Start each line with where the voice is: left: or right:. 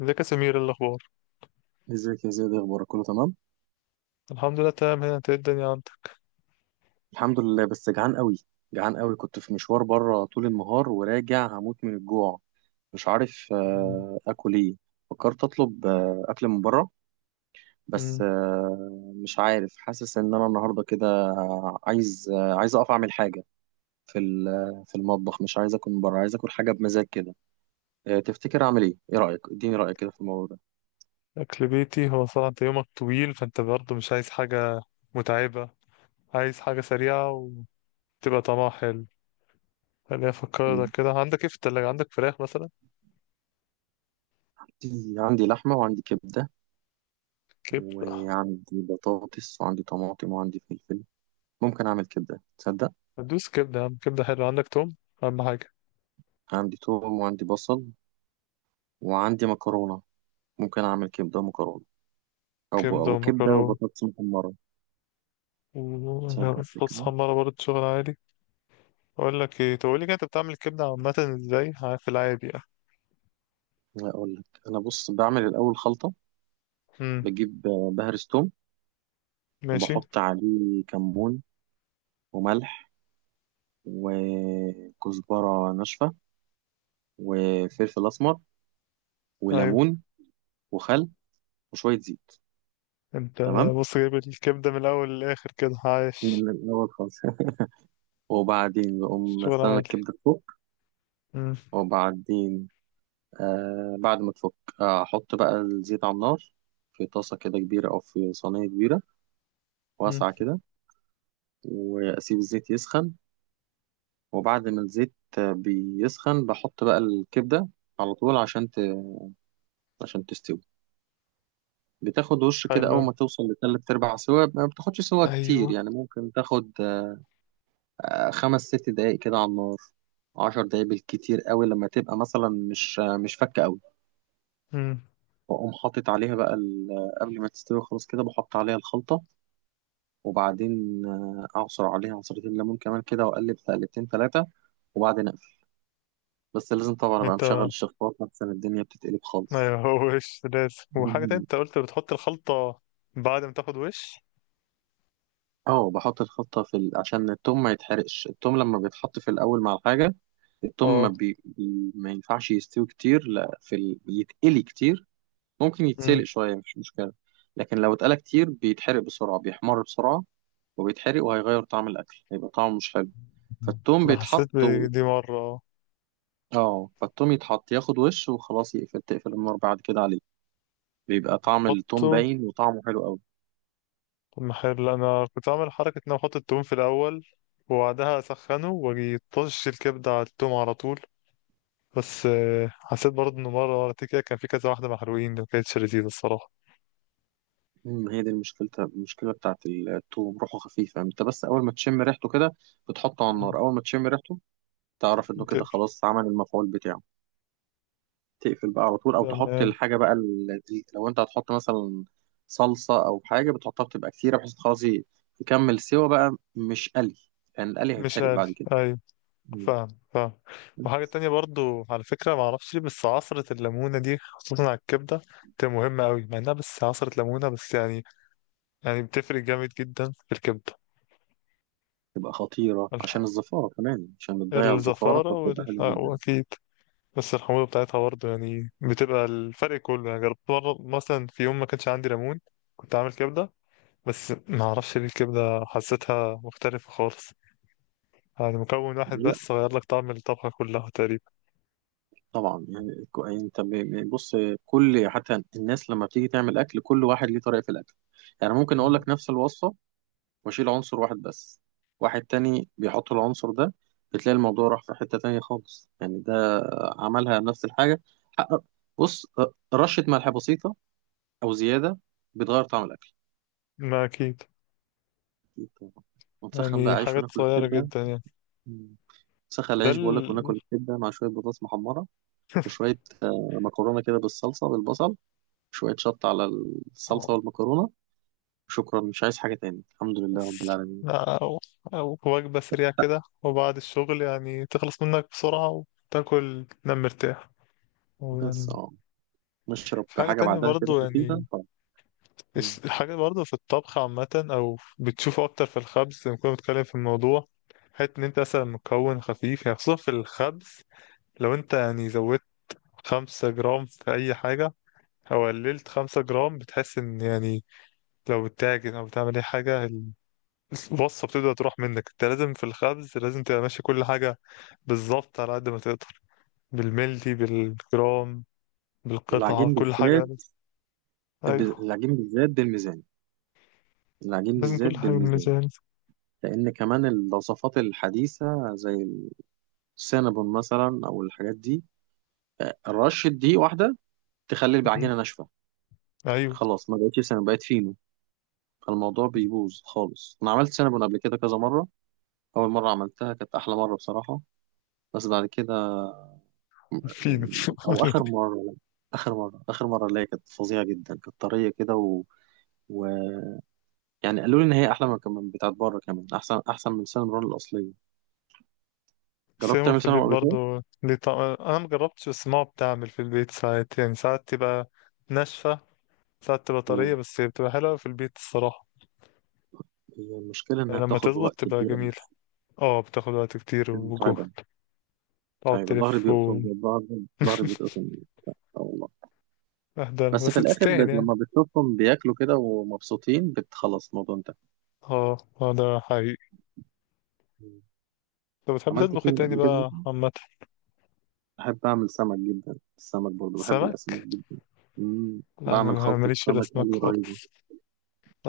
left: ازيك يا سمير، ايه الاخبار؟
right: ازيك يا زياد؟ إيه اخبارك؟ كله تمام؟
left: الحمد لله، تمام هنا. انت ايه الدنيا عندك؟
right: الحمد لله بس جعان قوي. جعان قوي، كنت في مشوار بره طول النهار وراجع هموت من الجوع. مش عارف
left: مم.
right: اكل ايه. فكرت اطلب اكل من بره، بس
left: مم.
right: مش عارف، حاسس ان انا النهارده كده عايز، عايز اقف اعمل حاجه في في المطبخ. مش عايز اكل من بره، عايز اكل حاجه بمزاج كده. تفتكر اعمل ايه؟ ايه رايك؟ اديني رايك كده في الموضوع ده.
left: اكل بيتي. هو صراحة انت يومك طويل، فانت برضه مش عايز حاجة متعبة، عايز حاجة سريعة وتبقى طعمها حلو. خليني افكرك
right: مم.
left: كده، عندك ايه في التلاجة؟ عندك فراخ مثلا؟
right: عندي لحمه وعندي كبده،
left: كبدة.
right: وعندي بطاطس وعندي طماطم وعندي فلفل. ممكن أعمل كبدة، تصدق؟
left: ندوس كبدة يا عم، كبدة حلوة. عندك توم؟ اهم حاجة.
right: عندي توم وعندي بصل وعندي مكرونة. ممكن أعمل كبدة ومكرونة،
left: كبدة
right: أو كبدة
left: ومكرونة
right: وبطاطس محمرة. تصدق
left: وصوص
right: كده؟
left: حمارة برضه، شغل عادي. اقول لك ايه؟ تقول لي كده، انت بتعمل الكبدة عامة ازاي في العادي يعني؟
right: لا أقول لك، أنا بص، بعمل الأول خلطة.
left: مم.
right: بجيب، بهرس توم
left: ماشي.
right: وبحط عليه كمون وملح وكزبرة ناشفة وفلفل أسمر
left: ايوه.
right: وليمون وخل وشوية زيت.
left: انت
right: تمام،
left: بص، جايب الكبدة من الأول للآخر كده، عايش.
right: من الأول خالص وبعدين بقوم
left: شغل
right: استنى
left: عالي.
right: الكبدة تفك،
left: مم.
right: وبعدين بعد ما تفك، أحط بقى الزيت على النار في طاسة كده كبيرة أو في صينية كبيرة
left: مم.
right: واسعة كده، وأسيب الزيت يسخن. وبعد ما الزيت بيسخن، بحط بقى الكبدة على طول عشان عشان تستوي. بتاخد وش كده،
left: حلو.
right: أول ما توصل لتلات أرباع سوا، ما بتاخدش سوا كتير
left: أيوه.
right: يعني. ممكن تاخد خمس ست دقايق كده على النار، عشر دقايق بالكتير قوي، لما تبقى مثلا مش مش فكة قوي.
left: مم.
right: وأقوم حاطط عليها بقى قبل ما تستوي خلاص كده بحط عليها الخلطة. وبعدين أعصر عليها عصرتين ليمون كمان كده، وأقلب تقلبتين ثلاثة، وبعدين أقفل. بس لازم طبعا أبقى
left: انت
right: مشغل الشفاط عشان الدنيا بتتقلب خالص.
left: أيوه. هو وش لازم وحاجة تانية،
right: مم.
left: انت قلت بتحط الخلطة بعد ما تاخد وش.
right: اه، بحط الخلطة في عشان التوم ما يتحرقش. التوم لما بيتحط في الأول مع الحاجة، التوم ما,
left: اه.
right: بي... بي... ما ينفعش يستوي كتير، لا في يتقلي كتير. ممكن يتسلق
left: مم.
right: شوية، مش مشكلة، لكن لو اتقلى كتير بيتحرق بسرعة، بيحمر بسرعة وبيتحرق، وهيغير طعم الأكل، هيبقى طعمه مش حلو. فالتوم
left: أنا حسيت
right: بيتحط،
left: بدي مرة اه.
right: اه، فالتوم يتحط ياخد وش وخلاص، يقفل تقفل النار بعد كده عليه، بيبقى طعم التوم
left: تحطه.
right: باين وطعمه حلو قوي.
left: طب ما حلو، لا، أنا كنت عامل حركة إن أنا أحط التوم في الأول وبعدها أسخنه وأجي طش الكبدة على التوم على طول. بس حسيت برضه إنه مرة مرتين كده كان في كذا واحدة محروقين، ما كانتش لذيذة الصراحة.
right: امم، هي دي المشكلة، المشكلة بتاعت التوم روحه خفيفة. انت بس اول ما تشم ريحته كده، بتحطه على النار، اول ما تشم ريحته تعرف انه
left: مم.
right: كده خلاص عمل المفعول بتاعه. تقفل بقى على طول، او تحط
left: تمام.
right: الحاجة بقى لو انت هتحط مثلا صلصة او حاجة بتحطها بتبقى كتيرة، بحيث خلاص يكمل سوا بقى مش قلي، يعني القلي
left: مش
right: هيتحرق بعد
left: عارف.
right: كده.
left: ايوه.
right: مم.
left: فاهم. فاهم. وحاجة تانية برضو على فكرة، معرفش ليه بس عصرة الليمونة دي خصوصا على الكبدة تبقى مهمة أوي، مع إنها بس عصرة ليمونة بس يعني. يعني بتفرق جامد جدا في الكبدة.
right: تبقى خطيرة
left: ال-
right: عشان الزفارة كمان، عشان بتضيع الزفارة،
left: الزفارة
right: فبتبقى
left: وال...
right: حلوة
left: آه،
right: جدا.
left: وأكيد بس الحموضة بتاعتها برضه، يعني بتبقى الفرق كله. يعني جربت مرة مثلا في يوم ما كانش عندي ليمون، كنت عامل كبدة، بس معرفش ليه الكبدة حسيتها مختلفة خالص. يعني مكون واحد
right: لا
left: بس غير لك طعم الطبخة كلها تقريبا.
right: طبعا، يعني بص، كل، حتى الناس لما بتيجي تعمل اكل، كل واحد ليه طريقة في الاكل. يعني ممكن اقول لك نفس الوصفة واشيل عنصر واحد بس، واحد تاني بيحط العنصر ده، بتلاقي الموضوع راح في حتة تانية خالص. يعني ده عملها نفس الحاجة. حقق- بص، رشة ملح بسيطة او زيادة بتغير طعم الاكل.
left: ما أكيد.
right: أكيد طبعاً. ونسخن بقى
left: يعني
right: عيش
left: حاجات
right: وناكل
left: صغيرة
right: الكبدة.
left: جدا يعني.
right: نسخن
left: ده
right: العيش
left: ال
right: بقول لك، وناكل الكبده مع شويه بطاطس محمره وشويه مكرونه كده بالصلصه بالبصل، شويه شطه على الصلصه والمكرونه. شكرا، مش عايز حاجه تاني، الحمد لله رب
left: بس،
right: العالمين.
left: أو، أو وجبة سريعة كده وبعد الشغل، يعني تخلص منك بسرعة وتاكل تنام مرتاح.
right: بس
left: ويعني
right: اه، نشرب
left: في حاجة
right: حاجه
left: تانية
right: بعدها كده
left: برضو يعني،
right: خفيفه طبعا.
left: الحاجة برضو في الطبخ عامة، أو بتشوفه أكتر في الخبز. لما كنا بنتكلم في الموضوع، حتة إن أنت مثلا مكون خفيف يعني خصوصا في الخبز، لو أنت يعني زودت 5 جرام في أي حاجة أو قللت 5 جرام، بتحس إن يعني لو بتتاجر او بتعمل اي حاجه الوصفه بتبدا تروح منك. انت لازم في الخبز لازم تبقى ماشي كل حاجه بالظبط على قد ما تقدر، بالملي بالجرام بالقطعه،
right: العجين
left: كل حاجه لازم.
right: بالذات،
left: ايوه.
right: العجين بالذات بالميزان. العجين
left: لازم
right: بالذات
left: كل حاجه
right: بالميزان،
left: بالميزان.
right: لان كمان الوصفات الحديثه زي السينابون مثلا او الحاجات دي، رشه دي واحده تخلي
left: مم.
right: العجينه ناشفه،
left: ايوه.
right: خلاص ما بقتش سينابون، بقت فينو. فالموضوع بيبوظ خالص. انا عملت سينابون قبل كده كذا مره، اول مره عملتها كانت احلى مره بصراحه، بس بعد كده،
left: فين
right: يعني او اخر مره، لا. اخر مره، اخر مره اللي هي كانت فظيعه جدا، كانت طريه كده، و... و... يعني قالوا لي ان هي احلى من كمان بتاعت بره، كمان احسن، احسن من السينابون الاصليه. جربت
left: سيمو؟
right: تعمل
left: في البيت
right: سينابون قبل كده؟
left: برضو ليه طعم، انا مجربتش بس ماما بتعمل في البيت ساعات، يعني ساعات تبقى ناشفه، ساعات تبقى طريه،
right: مم.
left: بس هي بتبقى حلوه في البيت الصراحه.
right: هي المشكله
left: يعني
right: انها
left: لما
right: بتاخد
left: تظبط
right: وقت
left: تبقى
right: كبير قوي.
left: جميله. اه بتاخد وقت كتير
right: متعبه،
left: وجهد، تقعد
right: متعبه، ظهري
left: تلف.
right: بيقطم، ظهري، ظهري بيتقطم. اه والله.
left: اهدى
right: بس
left: بس
right: في الاخر،
left: تستاهل يعني.
right: لما بتشوفهم بياكلوا كده ومبسوطين، بتخلص الموضوع،
left: اه. اه ده حقيقي.
right: انتهى.
left: طب بتحب
right: عملت
left: تطبخ ايه
right: فين
left: تاني
right: قبل كده.
left: بقى عامة؟
right: بحب أعمل سمك جدا، السمك برضه بحب الأسماك
left: سمك؟
right: جدا. مم.
left: لا
right: بعمل
left: انا
right: خلطة
left: ماليش في
right: سمك
left: الاسماك
right: قلي
left: خالص.
right: رهيبة.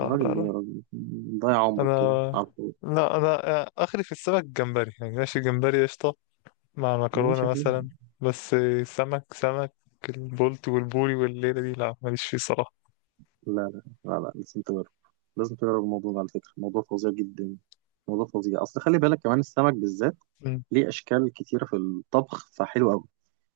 right: يا
left: لا
right: راجل ليه؟
left: لا.
right: يا راجل مم، ضيع
left: انا،
right: عمرك كده على الفاضي.
left: لا انا اخري في السمك جمبري، يعني ماشي جمبري قشطة مع
right: ماشي،
left: مكرونة
right: حلو.
left: مثلا. بس سمك سمك البولت والبوري والليلة دي لا، ماليش فيه صراحة.
right: لا لا لا لا، لازم تجرب، لازم تجرب الموضوع ده، على فكرة موضوع فظيع جدا، موضوع فظيع. أصل خلي بالك كمان، السمك بالذات
left: مم.
right: ليه أشكال كتيرة في الطبخ، فحلو أوي.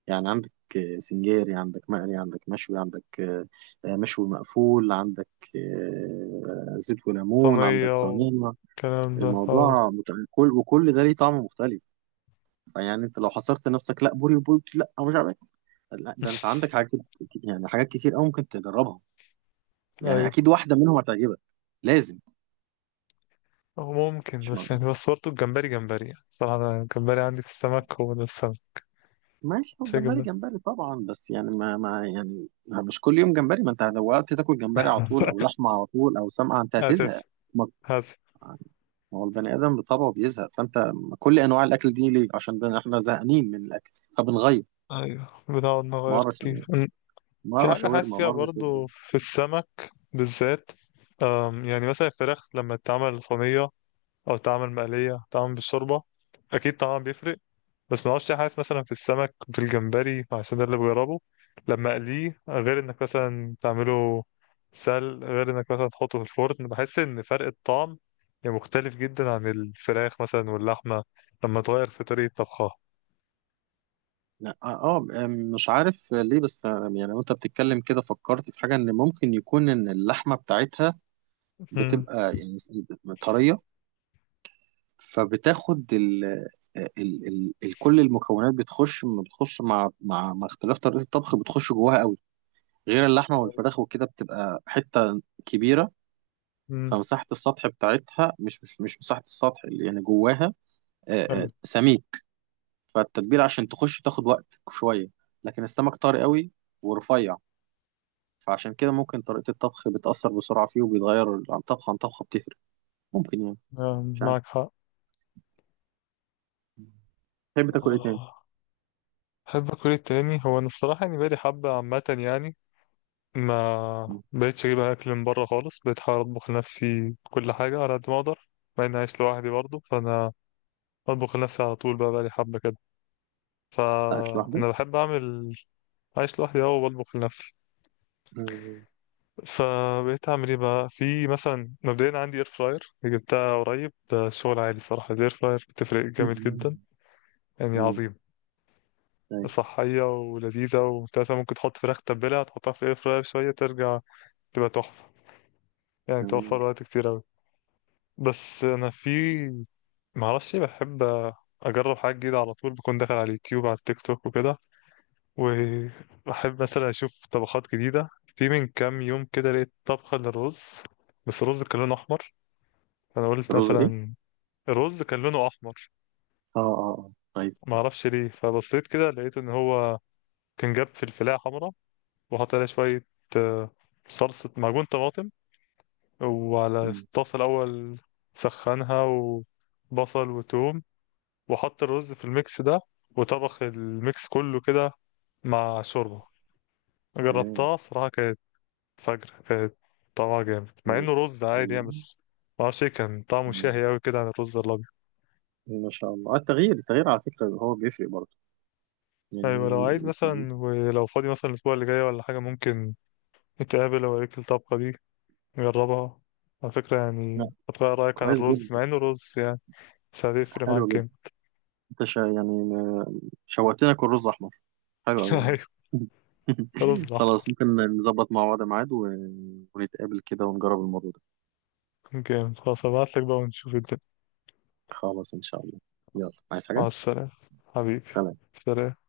right: يعني عندك سنجاري، عندك مقلي، عندك مشوي، عندك مشوي مقفول، عندك زيت وليمون،
left: صينية
right: عندك صينية.
left: والكلام ده اه.
right: الموضوع مت... كل، وكل ده ليه طعم مختلف. فيعني انت لو حصرت نفسك لا بوري وبولتي، لا مش عارف إيه. لا ده انت عندك يعني حاجات كتير قوي ممكن تجربها، يعني
left: ايوه.
right: اكيد واحده منهم هتعجبك، لازم.
left: أو ممكن
right: مش مع...
left: بس يعني، بس برضه الجمبري جمبري يعني صراحة، أنا الجمبري عندي في السمك هو ده السمك،
right: ماشي، هو
left: مش
right: الجمبري
left: الجمبري.
right: جمبري طبعا، بس يعني ما مش كل يوم جمبري. ما انت لو وقت تاكل جمبري على طول، او لحمه على طول، او سمك، انت
left: هتس.
right: هتزهق. ما
left: هتس.
right: يعني، هو البني ادم بطبعه بيزهق. فانت كل انواع الاكل دي ليه، عشان احنا زهقانين من الاكل فبنغير،
left: ايوه، بنقعد نغير
right: مره
left: كتير.
right: شاورما،
left: في
right: مره
left: حاجة حاسس
right: شاورما،
left: فيها
right: مره كده.
left: برضو في السمك بالذات. يعني مثلا الفراخ لما تتعمل صينية أو تتعمل مقلية تتعمل بالشوربة، أكيد طعمها بيفرق. بس ما اعرفش، حاسس مثلا في السمك في الجمبري عشان ده اللي بجربه، لما أقليه غير إنك مثلا تعمله سل، غير إنك مثلا تحطه في الفرن، بحس إن فرق الطعم يعني مختلف جدا عن الفراخ مثلا واللحمة لما تغير في طريقة طبخها.
right: لا، اه، مش عارف ليه، بس يعني وانت بتتكلم كده فكرت في حاجه، ان ممكن يكون ان اللحمه بتاعتها بتبقى يعني طريه، فبتاخد ال آه، ال ال ال كل المكونات بتخش، بتخش مع، مع، مع اختلاف طريقه الطبخ بتخش جواها قوي. غير اللحمه والفراخ وكده بتبقى حته كبيره،
left: امم.
right: فمساحه السطح بتاعتها مش مساحه السطح اللي يعني جواها
left: ايوه.
right: سميك، فالتتبيله عشان تخش تاخد وقت شويه. لكن السمك طري قوي ورفيع، فعشان كده ممكن طريقة الطبخ بتأثر بسرعة فيه، وبيتغير عن طبخة عن طبخة، بتفرق، ممكن، يعني مش عارف.
left: معك حق.
right: تحب تاكل ايه تاني؟
left: آه، احب اكل إيه تاني؟ هو انا الصراحه يعني بقالي حبه عامه، يعني ما
right: مم.
left: بقتش اجيب اكل من بره خالص، بقيت احاول اطبخ لنفسي كل حاجه على قد ما اقدر، مع اني عايش لوحدي برضه. فانا بطبخ لنفسي على طول، بقى بقالي حبه كده.
right: انت عايش لوحدك؟
left: فانا بحب اعمل. عايش لوحدي اهو، وبطبخ لنفسي.
right: مم.
left: فبقيت اعمل ايه بقى؟ في مثلا مبدئيا عندي اير فراير، جبتها قريب، ده شغل عالي صراحه. الاير فراير بتفرق جامد جدا، يعني
right: مم.
left: عظيم.
right: طيب.
left: صحية ولذيذة وتلاتة. ممكن تحط فراخ تتبلها، تحطها في الاير فراير شوية، ترجع تبقى تحفة. يعني
right: تمام.
left: توفر وقت كتير أوي. بس أنا في معرفش، بحب أجرب حاجة جديدة على طول، بكون داخل على اليوتيوب على التيك توك وكده، وبحب مثلا أشوف طبخات جديدة. في من كام يوم كده لقيت طبخة للرز، بس الرز كان لونه أحمر. أنا قلت
right: الرز ايه؟
left: مثلا الرز كان لونه أحمر،
right: اه اه. اه طيب.
left: معرفش ليه. فبصيت كده لقيت إن هو كان جاب فلفلاية حمرا وأحط عليها شوية آه، صلصة معجون طماطم، وعلى
right: مم.
left: الطاسة الأول سخنها وبصل وتوم، وأحط الرز في الميكس ده، وطبخ الميكس كله كده مع شوربة.
right: تمام.
left: جربتها صراحة، كانت فجر. كانت طعمها جامد مع
right: مم.
left: انه رز عادي يعني، بس معرفش ايه، كان طعمه
right: مم.
left: شهي اوي كده عن الرز الابيض.
right: ما شاء الله. التغيير، التغيير على فكرة هو بيفرق برضه يعني.
left: ايوه، لو عايز
right: يعني-
left: مثلا، ولو فاضي مثلا الاسبوع اللي جاي ولا حاجة، ممكن نتقابل، اوريك الطبخة دي، جربها. على فكرة
right: لا،
left: يعني هتغير رأيك عن
right: كويس
left: الرز
right: جدا،
left: مع انه رز يعني، بس هتفرق
right: حلو
left: معاك
right: جدا.
left: جامد.
right: انت شا يعني ما- شوقتني اكل رز احمر، حلو أوي
left: ايوه، رز احمر.
right: خلاص ممكن نظبط مع بعض ميعاد، و... ونتقابل كده ونجرب الموضوع ده.
left: جامد خلاص، هبعتلك بقى ونشوف الدنيا.
right: خلاص، إن شاء الله. يلا، عايز
left: مع
right: حاجة؟
left: السلامة حبيبي.
right: سلام.
left: سلام.